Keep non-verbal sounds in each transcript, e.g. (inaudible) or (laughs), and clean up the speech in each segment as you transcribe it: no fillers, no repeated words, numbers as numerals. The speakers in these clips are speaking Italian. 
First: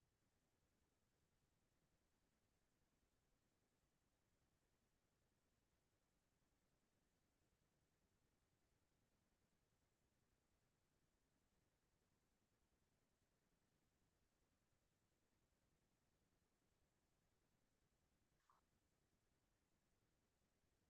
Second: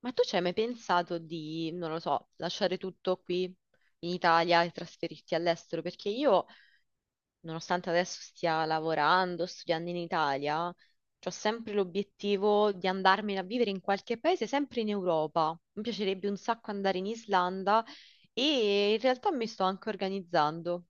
Ma tu ci hai mai pensato di, non lo so, lasciare tutto qui in Italia e trasferirti all'estero? Perché io, nonostante adesso stia lavorando, studiando in Italia, ho sempre l'obiettivo di andarmene a vivere in qualche paese, sempre in Europa. Mi piacerebbe un sacco andare in Islanda e in realtà mi sto anche organizzando.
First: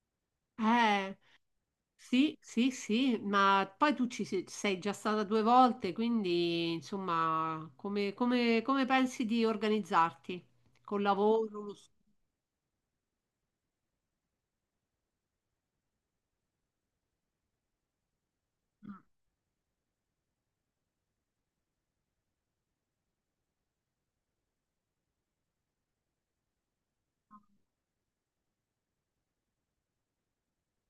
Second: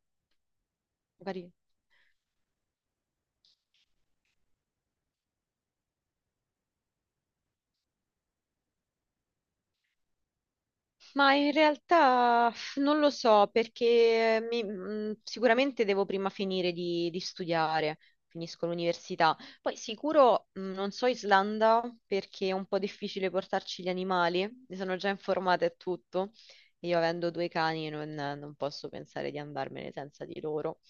Eh, Magari. sì, sì, sì, ma poi tu ci sei già stata due volte, quindi insomma, come pensi di organizzarti? Col Ma in lavoro? Realtà non lo so perché sicuramente devo prima finire di studiare, finisco l'università. Poi sicuro non so Islanda perché è un po' difficile portarci gli animali, mi sono già informata e tutto. E io avendo due cani non posso pensare di andarmene senza di loro.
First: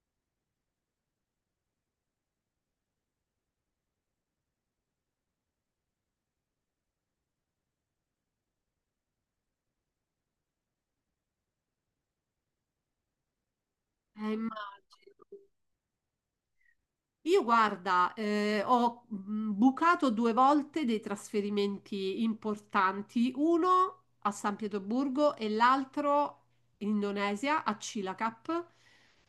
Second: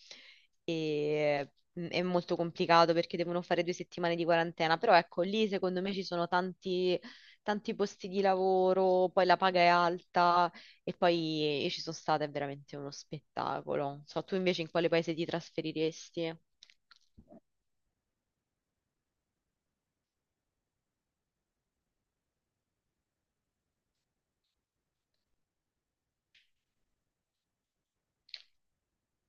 E, è molto complicato perché devono fare 2 settimane di quarantena, però ecco lì secondo me ci sono tanti tanti posti di lavoro, poi la paga è alta e poi io ci sono stata, è veramente uno spettacolo. Non so, tu Immagino. invece in quale paese ti trasferiresti? Io guarda, ho bucato due volte dei trasferimenti importanti, uno a San Pietroburgo e l'altro in Indonesia, a Cilacap,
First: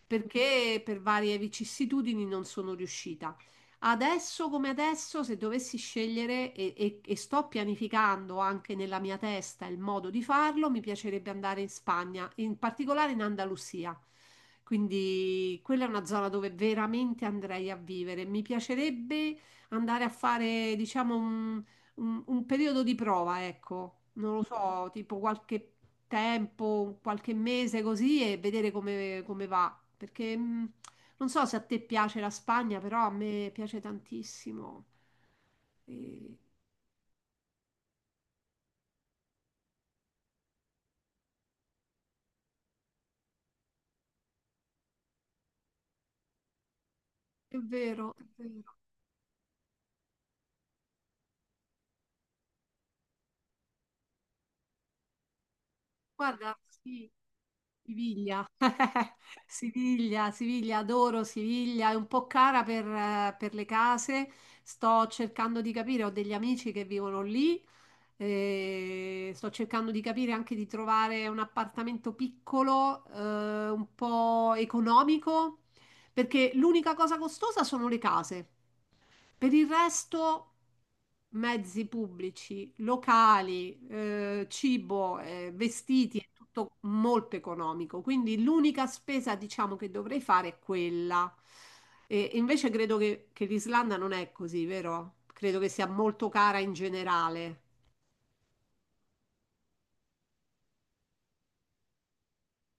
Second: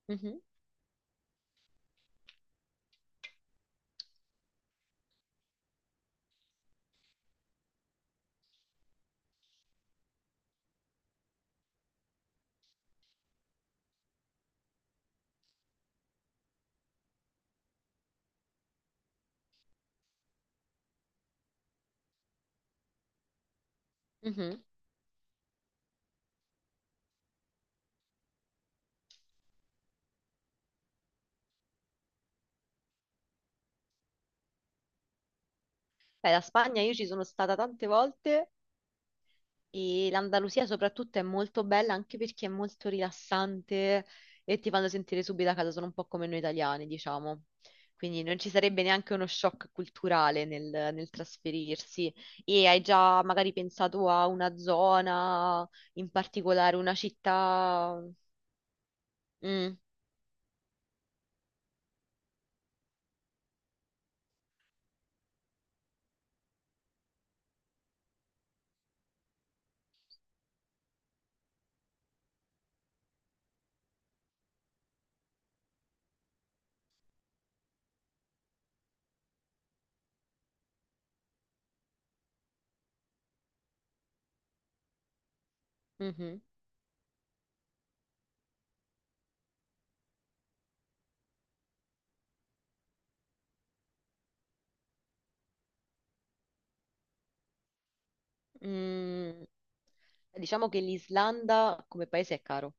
Mhm. perché per varie vicissitudini non sono riuscita. Adesso come adesso, se dovessi scegliere e sto pianificando anche nella mia testa il modo di farlo, mi piacerebbe andare in Spagna, in particolare in Andalusia. Quindi quella è una zona dove veramente andrei a vivere. Mi piacerebbe andare a fare, diciamo, un periodo di prova, ecco, non lo Mhm. so, tipo qualche tempo, qualche mese così e vedere come va. Perché non so se a te piace la Spagna, però a me piace tantissimo. Beh, E- la Spagna io ci sono stata tante volte. E l'Andalusia soprattutto è molto bella anche perché è molto rilassante e ti fanno sentire subito a casa, sono un po' come noi italiani, diciamo. È vero, è Quindi non ci vero. sarebbe neanche uno shock culturale nel, nel trasferirsi. E hai già magari pensato a una zona, in Guarda, particolare una sì, città. Siviglia. (laughs) Mm. Siviglia, Siviglia, adoro Siviglia. È un po' cara per le case. Sto cercando di capire, ho degli amici che vivono lì. E sto cercando di capire anche di trovare un appartamento piccolo, un po' economico, perché l'unica cosa costosa sono le case. Per il resto, mezzi pubblici, locali, cibo, vestiti, è Mhm. tutto molto economico. Quindi l'unica spesa, diciamo, che dovrei fare è quella. E invece credo che l'Islanda non è così, vero? Credo che sia molto cara in generale. Mm. Diciamo che l'Islanda come paese è caro.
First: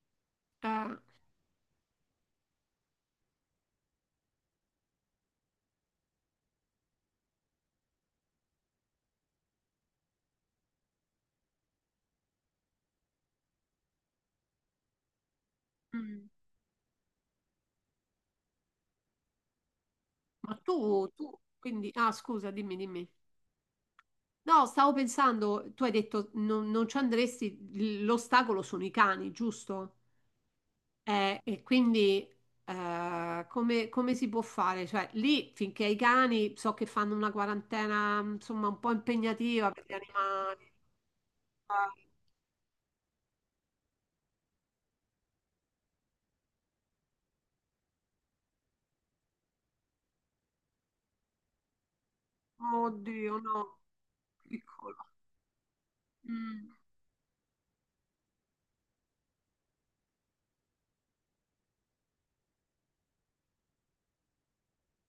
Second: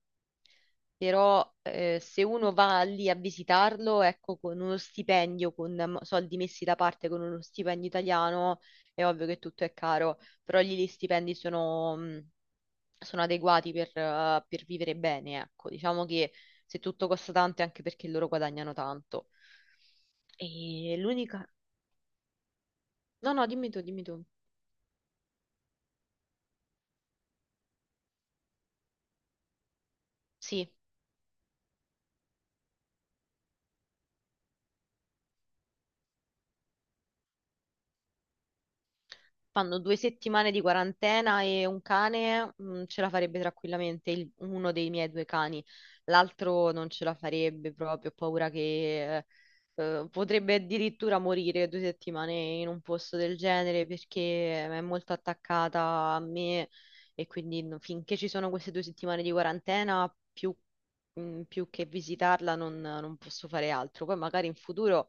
Eh, Però se uno va lì a visitarlo, ecco, con uno stipendio, con soldi messi da parte con uno stipendio italiano, è ovvio che tutto è caro, però lì gli stipendi sono adeguati per vivere bene, ecco, diciamo mm. che se tutto costa tanto è anche perché loro guadagnano tanto. Ma E tu, l'unica... quindi, ah, scusa, dimmi, dimmi. No, no, dimmi tu, dimmi tu. No, stavo pensando, tu hai detto non ci andresti, l'ostacolo sono i cani, giusto? Sì. E quindi come si può fare? Cioè, lì finché i cani so che fanno una quarantena, insomma, un po' impegnativa Fanno per gli 2 settimane di animali. quarantena e un Ah, cane, ce la farebbe tranquillamente, uno dei miei due cani. L'altro non ce la farebbe proprio, ho paura che potrebbe addirittura morire 2 settimane in un posto del oddio, no, genere perché è piccolo. molto attaccata a Mm, me e quindi finché ci sono queste 2 settimane di quarantena, più che visitarla non posso fare altro. Poi magari in futuro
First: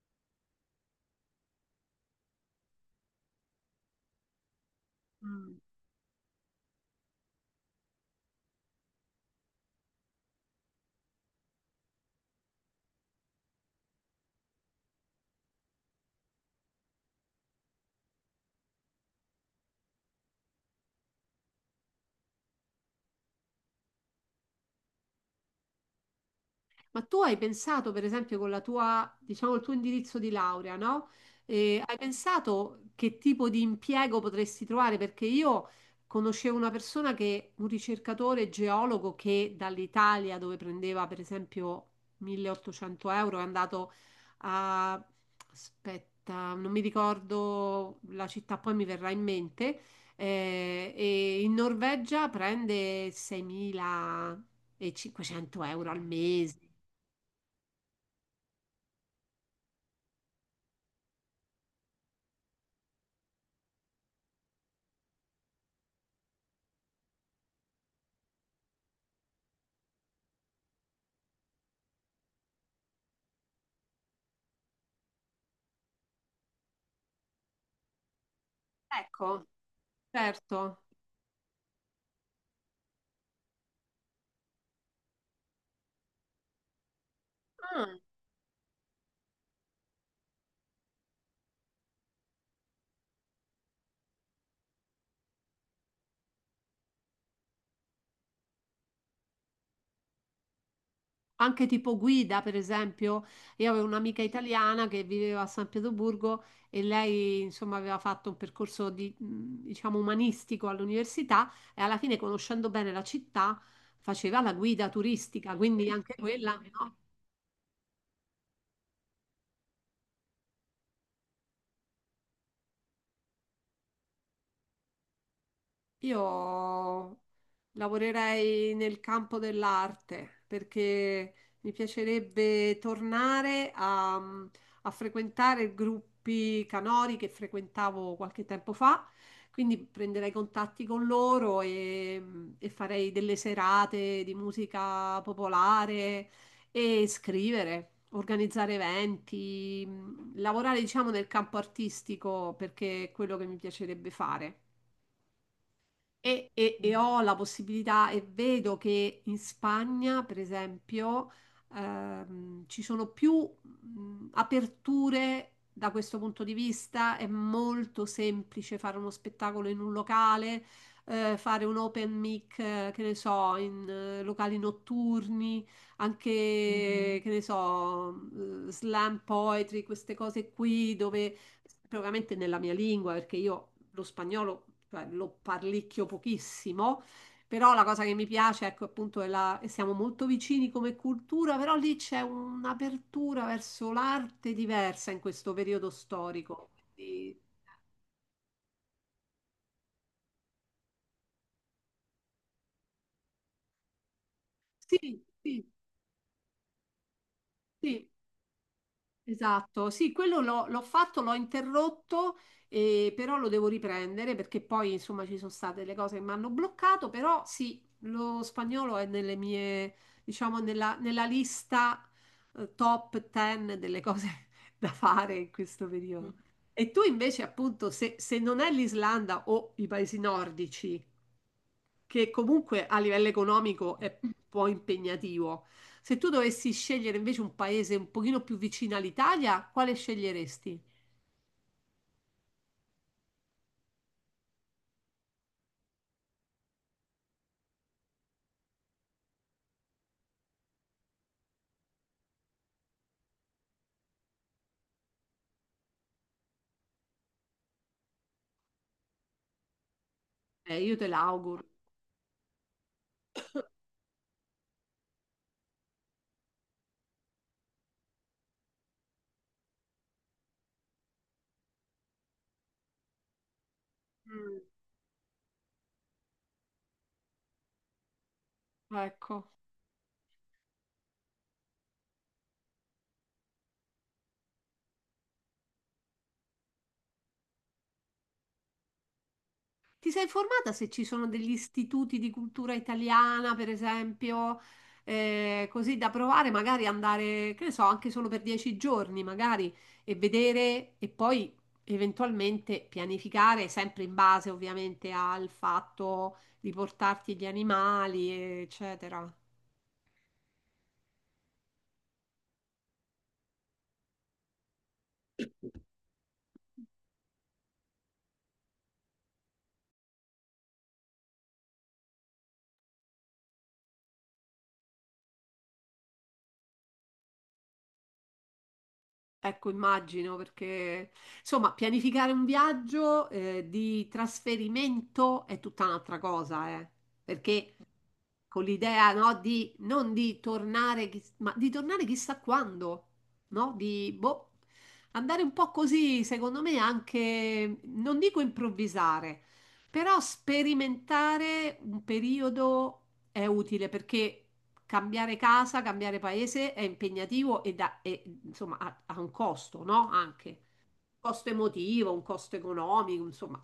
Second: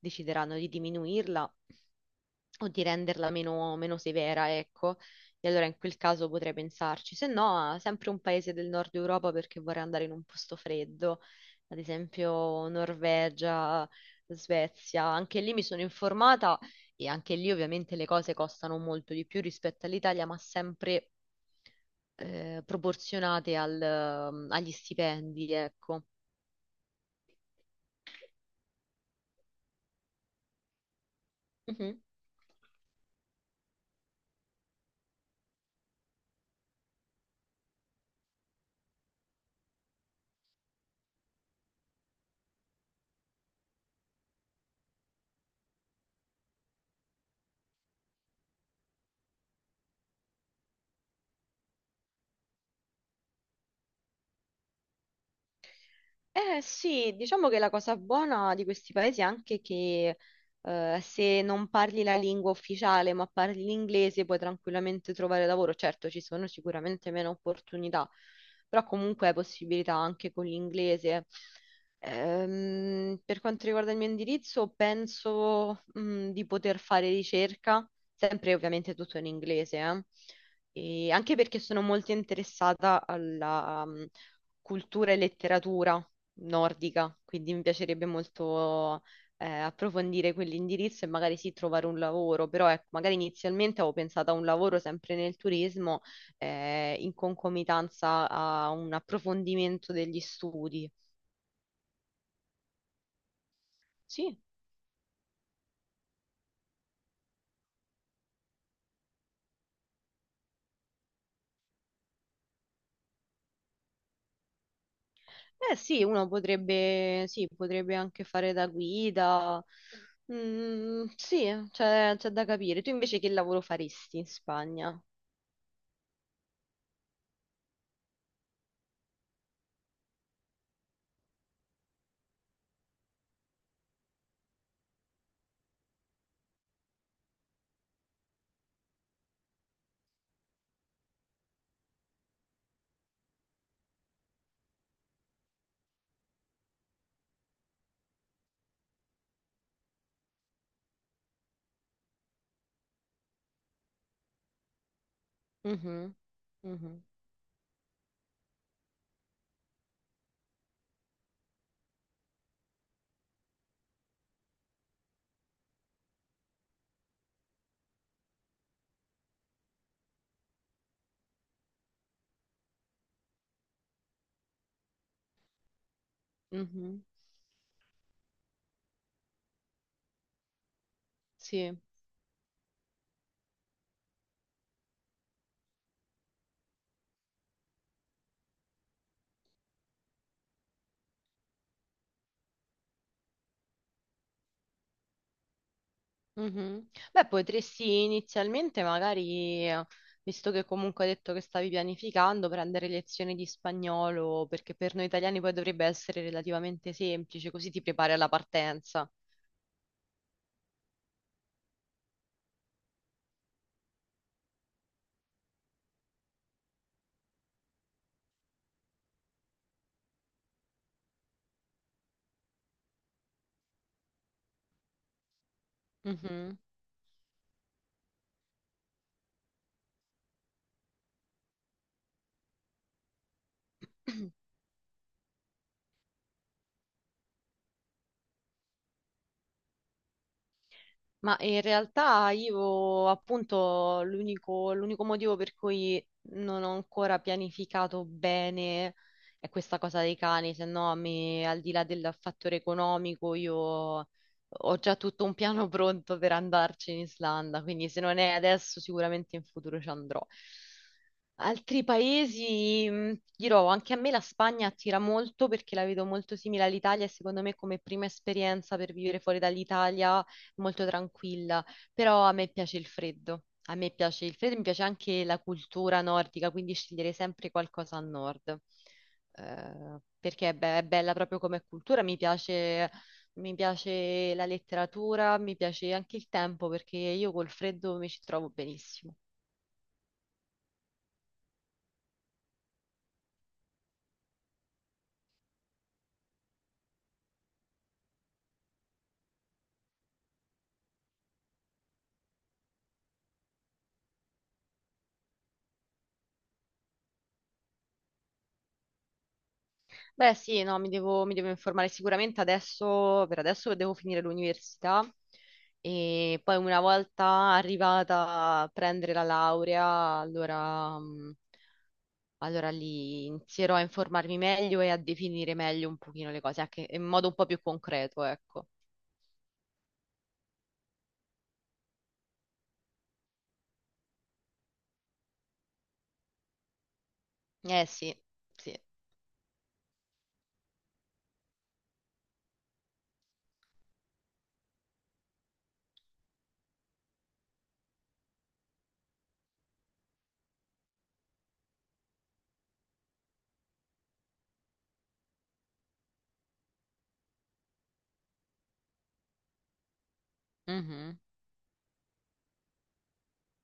decideranno di diminuirla o di renderla meno severa, ecco. E mm. allora in quel caso potrei pensarci, se no, sempre un paese del nord Europa perché vorrei andare in un posto freddo, ad esempio Norvegia, Svezia. Anche lì mi sono informata e anche lì ovviamente le cose costano molto di più rispetto all'Italia, ma sempre proporzionate agli stipendi, ecco. Ma tu hai pensato, per esempio, con la tua, diciamo, il tuo indirizzo di laurea, no? Hai Mhm. pensato che tipo di impiego potresti trovare? Perché io conoscevo una persona che, un ricercatore geologo che dall'Italia, dove prendeva per esempio 1800 euro, è andato a, aspetta, non mi ricordo la città, poi mi verrà in mente, e in Norvegia prende 6.500 euro al Eh mese. sì, diciamo che la cosa buona di questi paesi è anche che se non parli la lingua ufficiale ma parli l'inglese puoi tranquillamente trovare lavoro. Certo, ci sono sicuramente meno opportunità, però comunque hai possibilità anche con l'inglese. Per quanto riguarda il mio indirizzo, penso di poter fare ricerca, sempre ovviamente tutto in Ecco, inglese, eh. certo. E anche perché sono molto interessata alla cultura e letteratura nordica, quindi mi Ah, piacerebbe molto approfondire quell'indirizzo e magari sì trovare un lavoro, però ecco, magari inizialmente avevo pensato a un lavoro sempre nel turismo in concomitanza a un approfondimento degli studi. anche tipo guida, per esempio, io avevo un'amica Sì, italiana che viveva a San Pietroburgo e lei, insomma, aveva fatto un percorso di, diciamo, umanistico all'università e alla fine, conoscendo bene la città, faceva la guida turistica, eh quindi sì, anche uno quella, no? potrebbe, sì, potrebbe anche fare da guida. Mm, sì, c'è da capire. Tu invece che lavoro faresti in Spagna? Io lavorerei nel campo dell'arte perché mi piacerebbe tornare a frequentare i gruppi canori che frequentavo qualche tempo fa, quindi prenderei contatti con loro e farei delle serate di musica popolare e scrivere. Organizzare eventi, lavorare diciamo nel campo artistico perché è quello che mi piacerebbe fare. Mhm. E Mhm. ho la possibilità e vedo che in Spagna, per esempio, ci sono più aperture da questo punto di vista. È molto semplice fare uno spettacolo in un locale, fare un open mic, che ne so, in locali notturni, anche, Mhm. Mhm. Che ne so, slam poetry, queste cose qui dove Sì. propriamente nella mia lingua, perché io lo spagnolo, cioè, lo parlicchio pochissimo, però la cosa che mi piace, ecco, appunto, è la, e siamo molto vicini come cultura, però lì c'è un'apertura verso l'arte diversa in questo periodo storico. Mhm. Beh, Quindi, potresti inizialmente magari, visto che comunque hai detto che stavi pianificando, prendere lezioni di spagnolo, perché per noi sì, italiani poi sì, dovrebbe essere relativamente semplice, così ti sì. prepari alla partenza. Esatto, sì, quello l'ho fatto, l'ho interrotto, però lo devo riprendere perché poi insomma ci sono state le cose che mi hanno bloccato, però sì, lo spagnolo è nelle mie, diciamo, nella lista top 10 delle cose (laughs) da fare in questo periodo. Mhm. E tu invece appunto, se non è l'Islanda o i paesi nordici, che comunque a livello economico è un po' impegnativo. Se tu dovessi scegliere invece un paese un pochino più vicino all'Italia, quale sceglieresti? Ma in realtà io appunto l'unico motivo per cui non ho ancora pianificato bene è questa cosa dei cani, se no a me al di là del fattore economico io ho già tutto un piano (laughs) pronto per andarci in Islanda, quindi se non è adesso sicuramente in futuro ci andrò. Io te l'auguro. Altri paesi, dirò, anche a me la Spagna attira molto perché la vedo molto simile all'Italia e secondo me come prima esperienza per vivere fuori dall'Italia molto tranquilla, però a me piace il freddo. A me piace il freddo, Mm, mi piace anche la cultura nordica, quindi scegliere sempre qualcosa a nord. ecco. Perché è bella proprio come cultura, mi piace la letteratura, mi piace anche il tempo, perché io col freddo mi ci trovo benissimo. Ti sei informata se ci sono degli istituti di cultura italiana, per esempio, così da provare, magari andare, che ne so, anche solo per 10 giorni, magari, e vedere e poi eventualmente pianificare, sempre in base ovviamente al fatto di portarti gli animali, eccetera. Beh, sì, no, mi devo informare sicuramente adesso, per adesso devo finire l'università e poi una volta arrivata a prendere la laurea, allora, allora lì inizierò a informarmi meglio e a definire meglio un pochino le cose, anche in modo un po' più concreto, ecco. Ecco, immagino, perché insomma, pianificare un viaggio, di trasferimento è tutta un'altra cosa, perché Eh sì, con sì. l'idea, no, di non di tornare, ma di tornare chissà quando, no? Di boh, andare un po' così, secondo me, anche, non dico improvvisare, però sperimentare un periodo è utile perché cambiare casa, cambiare paese è impegnativo e, insomma ha un costo, no? Anche Mhm. costo emotivo, un costo economico, insomma,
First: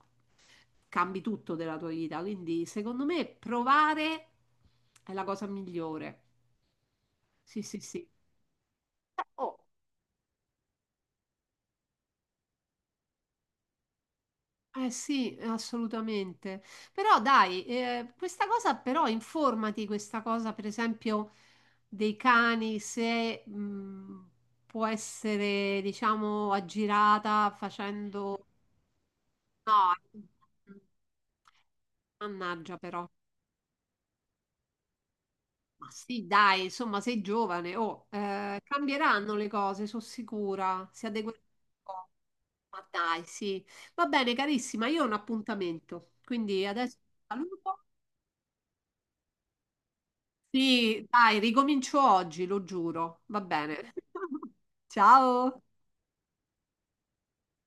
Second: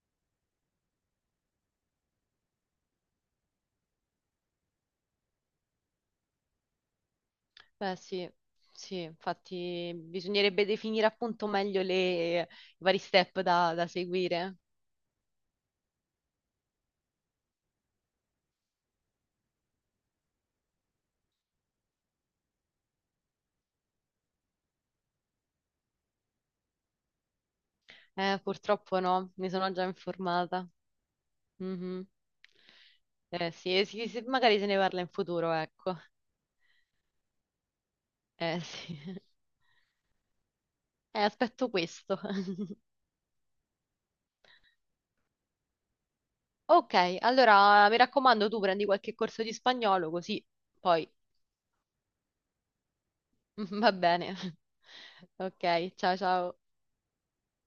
cambi tutto della tua vita. Quindi, secondo me, provare è la cosa migliore. Sì, sì, Beh sì. sì, sì, Oh, infatti bisognerebbe definire appunto meglio i vari step da seguire. eh sì, assolutamente. Però dai, questa cosa però informati, questa cosa per esempio dei cani, se può essere diciamo aggirata facendo. Purtroppo no, mi sono già No, informata. Mhm. mannaggia però. Sì, sì, sì, magari se ne parla in futuro, Ma ecco. sì, dai, insomma, sei giovane, oh, Eh sì. (laughs) cambieranno le cose, sono sicura, si adegueranno aspetto un po'. questo. (laughs) Ma dai, sì. Va bene, carissima, io ho un appuntamento, quindi adesso Ok, ti saluto. allora mi raccomando, tu prendi qualche corso di spagnolo così Sì, poi dai, ricomincio oggi, lo giuro. Va (laughs) bene. va bene. (laughs) (laughs) Ciao. Ok, ciao ciao.